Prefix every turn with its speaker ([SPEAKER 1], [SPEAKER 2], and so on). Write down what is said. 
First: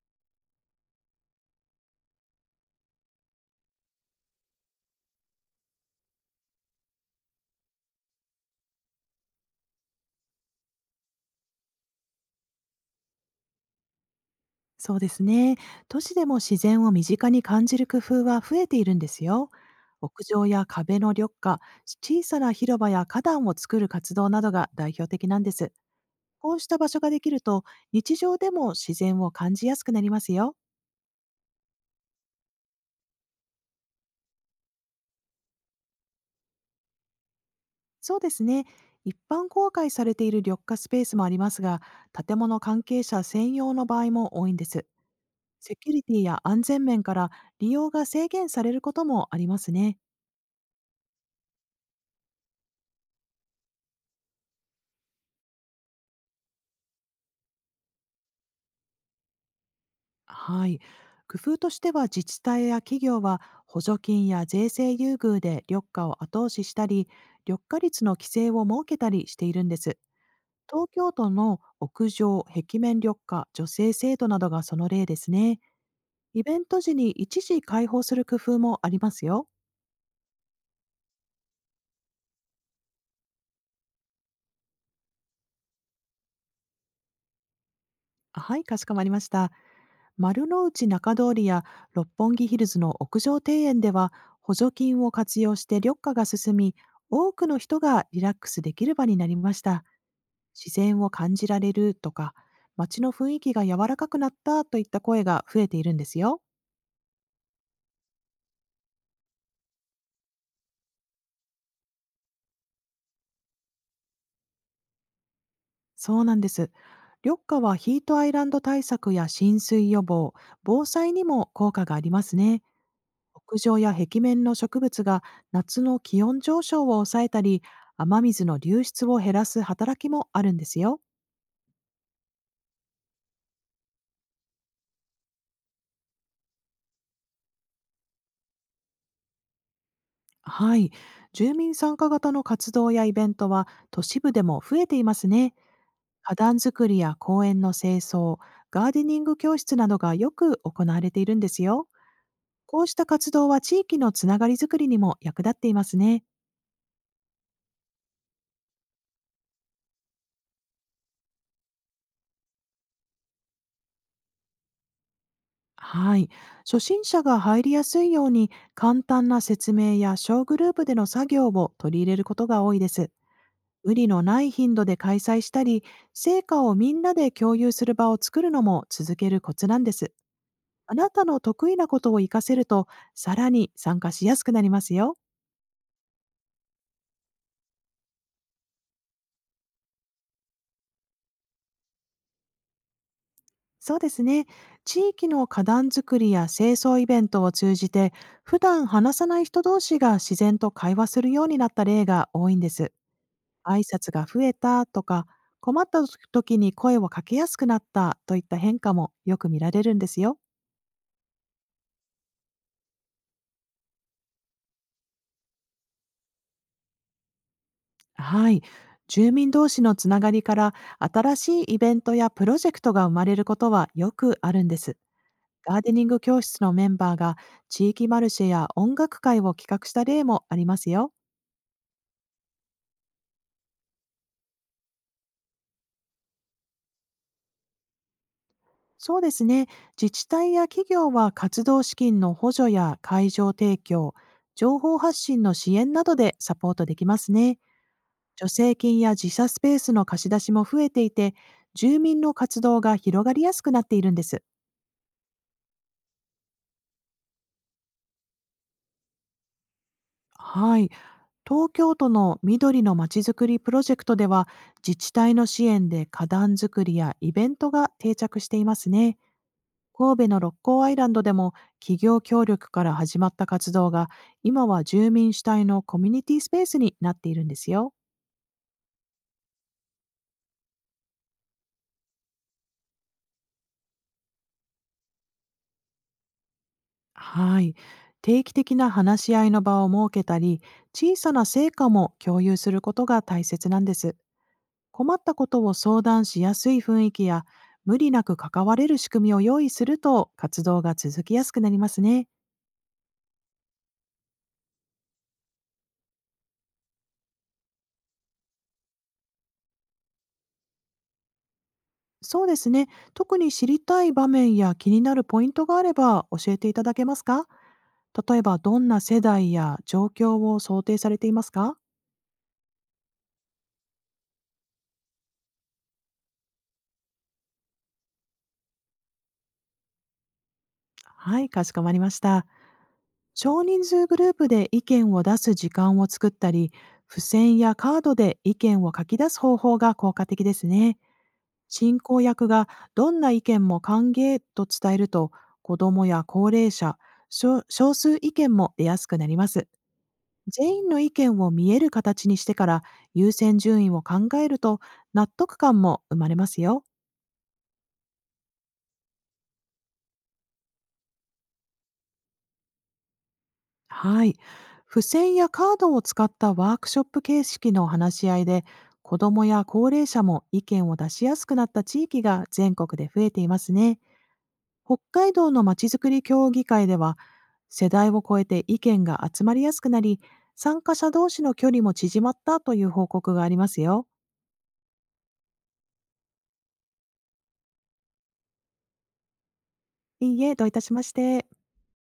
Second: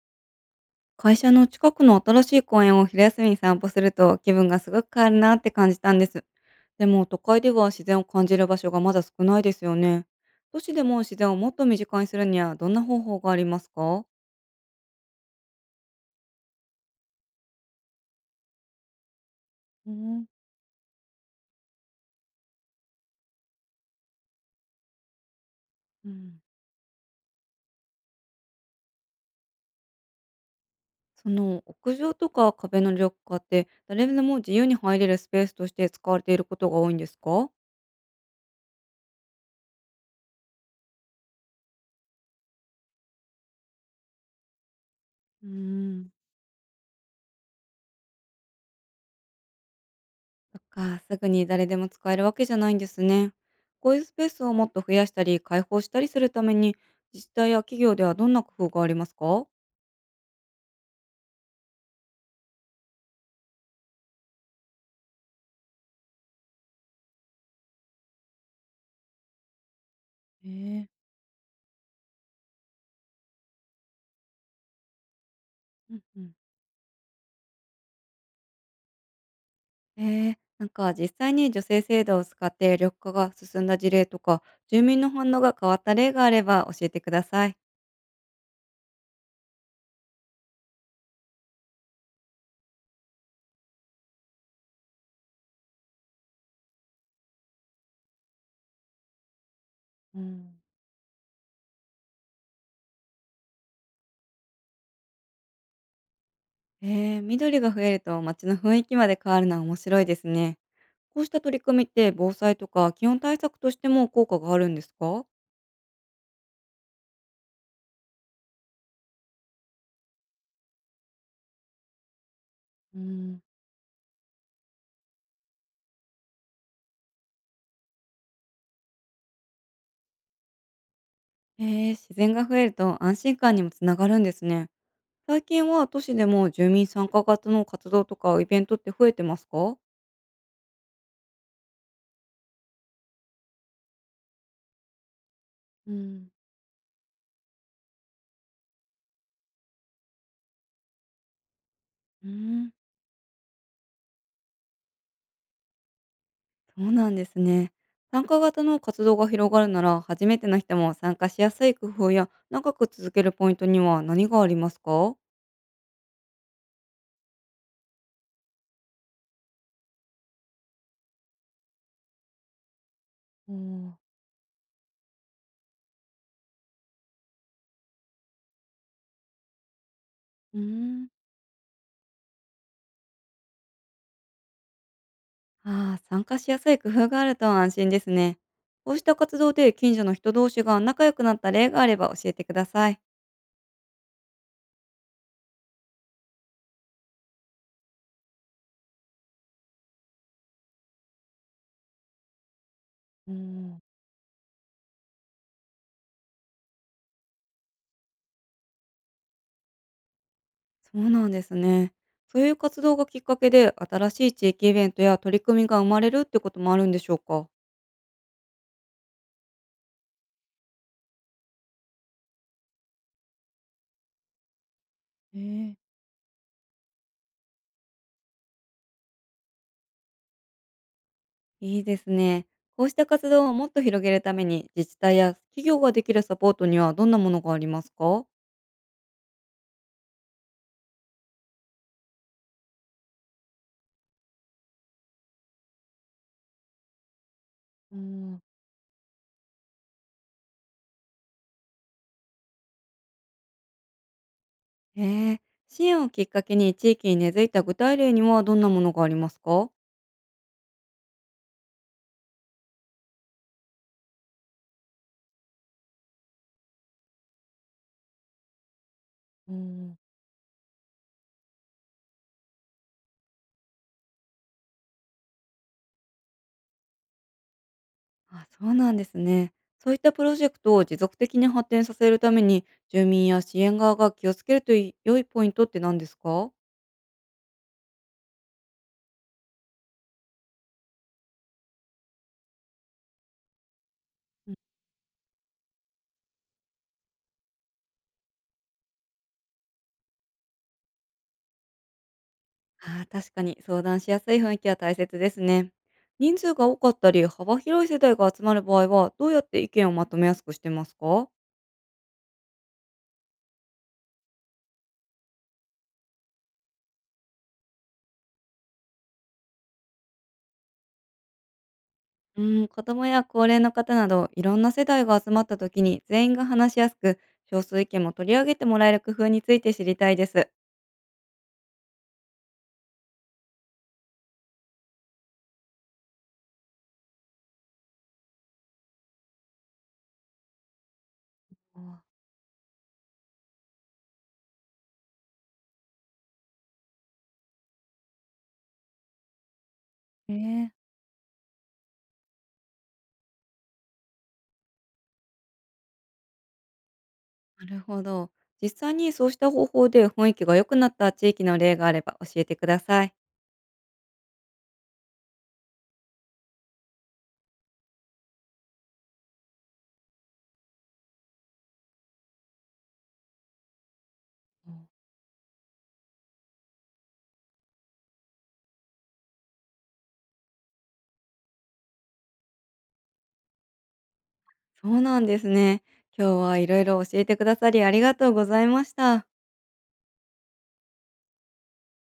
[SPEAKER 1] 会社の近くの新しい公園を昼休みに散歩すると気分がすごく変わるなって感じたんです。でも都会では自然を感じる場所がまだ少ないですよね。都市でも自然をもっと身近にするにはどんな方法がありますか？
[SPEAKER 2] そうですね。都市でも自然を身近に感じる工夫は増えているんですよ。
[SPEAKER 1] う
[SPEAKER 2] 屋
[SPEAKER 1] ん、
[SPEAKER 2] 上や壁の緑化、小さな広場や花壇を作る活動などが代表的なんです。
[SPEAKER 1] うん。
[SPEAKER 2] こうした場所ができると、日常でも自然を感じやすくなりますよ。
[SPEAKER 1] その屋上とか壁の緑化って誰でも自由に入れるスペースとして使われていることが多いんですか？
[SPEAKER 2] そうですね。一般公開されている緑化スペースもありますが、建物関係者専用の場合も多いんです。
[SPEAKER 1] う
[SPEAKER 2] セキュリ
[SPEAKER 1] ん。
[SPEAKER 2] ティや安全面から利用が制限されることもありますね。
[SPEAKER 1] そっか、すぐに誰でも使えるわけじゃないんですね。こういうスペースをもっと増やしたり、開放したりするために、自治体や企業ではどんな工夫がありますか？
[SPEAKER 2] はい。工夫としては、自治体や企業は補助金や税制優遇で緑化を後押ししたり、緑化率の規制を設けたりしているんです。
[SPEAKER 1] え
[SPEAKER 2] 東
[SPEAKER 1] ー、
[SPEAKER 2] 京都の屋上、壁面緑化、助成制度などがその例ですね。
[SPEAKER 1] うんうん。
[SPEAKER 2] イベント時に一時開放する工夫もありますよ。
[SPEAKER 1] えなんか実際に女性制度を使って緑化が進んだ事例とか、住民の反応が変わった例があれば教えてください。
[SPEAKER 2] はい、かしこまりました。丸の内中通りや六本木ヒルズの屋上庭園では、補助金を活用して緑化が進み、多くの人がリラックスできる場になりました。
[SPEAKER 1] うん。
[SPEAKER 2] 自然を感じられるとか、街の雰囲気が柔らかくなったといった声が増えているんですよ。
[SPEAKER 1] 緑が増えると街の雰囲気まで変わるのは面白いですね。こうした取り組みって防災とか気温対策としても効果があるんですか？
[SPEAKER 2] そうなんです。緑化はヒートアイランド対策や浸水予防、防災にも効果がありますね。
[SPEAKER 1] うん。
[SPEAKER 2] 屋上や壁面の植物が夏の気温上昇を抑えたり、雨水の流出を減らす働きもあるんですよ。
[SPEAKER 1] へえ、自然が増えると安心感にもつながるんですね。最近は都市でも住民参加型の活動とかイベントって増えてますか？う
[SPEAKER 2] はい。住民参加型の活動やイベントは都市部でも増えていますね。
[SPEAKER 1] うん、
[SPEAKER 2] 花壇作りや公園の清掃、ガーデニング教室などがよく行われているんですよ。
[SPEAKER 1] うーん、
[SPEAKER 2] こうした活動は、地域のつながりづくりにも役立っていますね。
[SPEAKER 1] そうなんですね。参加型の活動が広がるなら、初めての人も参加しやすい工夫や長く続けるポイントには何がありますか？う
[SPEAKER 2] はい。初心者が入りやすいように、簡単な説明や小グループでの作業を取り入れることが多いです。
[SPEAKER 1] おー。
[SPEAKER 2] 無理のない頻度で開催したり、成果をみんなで共有する場を作るのも続けるコツなんです。
[SPEAKER 1] うー
[SPEAKER 2] あ
[SPEAKER 1] ん、
[SPEAKER 2] なたの得意なことを活かせると、さらに参加しやすくなりますよ。
[SPEAKER 1] ああ、参加しやすい工夫があると安心ですね。こうした活動で近所の人同士が仲良くなった例があれば教えてください。
[SPEAKER 2] そうですね。地域の花壇作りや清掃イベントを通じて、普段話さない人同士が自然と会話するようになった例が多いんです。
[SPEAKER 1] う
[SPEAKER 2] 挨
[SPEAKER 1] ん。
[SPEAKER 2] 拶が増えたとか、困った時に声をかけやすくなったといった変化もよく見られるんですよ。
[SPEAKER 1] そうなんですね。そういう活動がきっかけで、新しい地域イベントや取り組みが生まれるってこともあるんでしょうか？
[SPEAKER 2] はい。住民同士のつながりから、新しいイベントやプロジェクトが生まれることはよくあるんです。
[SPEAKER 1] え
[SPEAKER 2] ガー
[SPEAKER 1] え。
[SPEAKER 2] デニング教室のメンバーが地域マルシェや音楽会を企画した例もありますよ。
[SPEAKER 1] いいですね。こうした活動をもっと広げるために、自治体や企業ができるサポートにはどんなものがありますか？
[SPEAKER 2] そうですね。自治体や企業は、活動資金の補助や会場提供、情報発信の支援などでサポートできますね。
[SPEAKER 1] うん、
[SPEAKER 2] 助成金や自社スペースの貸し出しも増えていて、住民の活動が広がりやすくなっているんです。
[SPEAKER 1] へえ、支援をきっかけに地域に根付いた具体例にはどんなものがありますか？
[SPEAKER 2] はい。東京都の緑のまちづくりプロジェクトでは、自治体の支援で花壇作りやイベントが定着していますね。
[SPEAKER 1] うん、
[SPEAKER 2] 神戸の六甲アイランドでも、企業協力から始まった活動が今は住民主体のコミュニティスペースになっているんですよ。
[SPEAKER 1] あ、そうなんですね。そういったプロジェクトを持続的に発展させるために、住民や支援側が気をつけるといい良いポイントって何ですか？
[SPEAKER 2] はい。定期的な話し合いの場を設けたり、小さな成果も共有することが大切なんです。困ったことを相談しやすい雰囲気や、無理なく関われる仕組みを用意すると、活動が続きやすくなりますね。
[SPEAKER 1] ああ、確かに相談しやすい雰囲気は大切ですね。人数が多かったり、幅広い世代が集まる場合は、どうやって意見をまとめやすくしてますか？
[SPEAKER 2] そうですね。特に知りたい場面や気になるポイントがあれば教えていただけますか？例えば、どんな世代や状況を想定されていますか？
[SPEAKER 1] うん、子供や高齢の方など、いろんな世代が集まった時に全員が話しやすく、少数意見も取り上げてもらえる工夫について知りたいです。
[SPEAKER 2] はい、かしこまりました。少人数グループで意見を出す時間を作ったり、付箋やカードで意見を書き出す方法が効果的ですね。進行
[SPEAKER 1] あ、
[SPEAKER 2] 役がどんな意見も歓迎と伝えると、子どもや高齢者、少数意見も出やすくなります。
[SPEAKER 1] ええ、
[SPEAKER 2] 全員の意見を見える形にしてから優先順位を考えると、納得感も生まれますよ。
[SPEAKER 1] なるほど。実際にそうした方法で雰囲気が良くなった地域の例があれば教えてください。
[SPEAKER 2] はい。付箋やカードを使ったワークショップ形式の話し合いで、子どもや高齢者も意見を出しやすくなった地域が全国で増えていますね。
[SPEAKER 1] うん。
[SPEAKER 2] 北海道のまちづくり協議会では、世代を超えて意見が集まりやすくなり、参加者同士の距離も縮まったという報告がありますよ。
[SPEAKER 1] そうなんですね。今日はいろいろ教えてくださりありがとうございました。
[SPEAKER 2] いいえ、どういたしまして。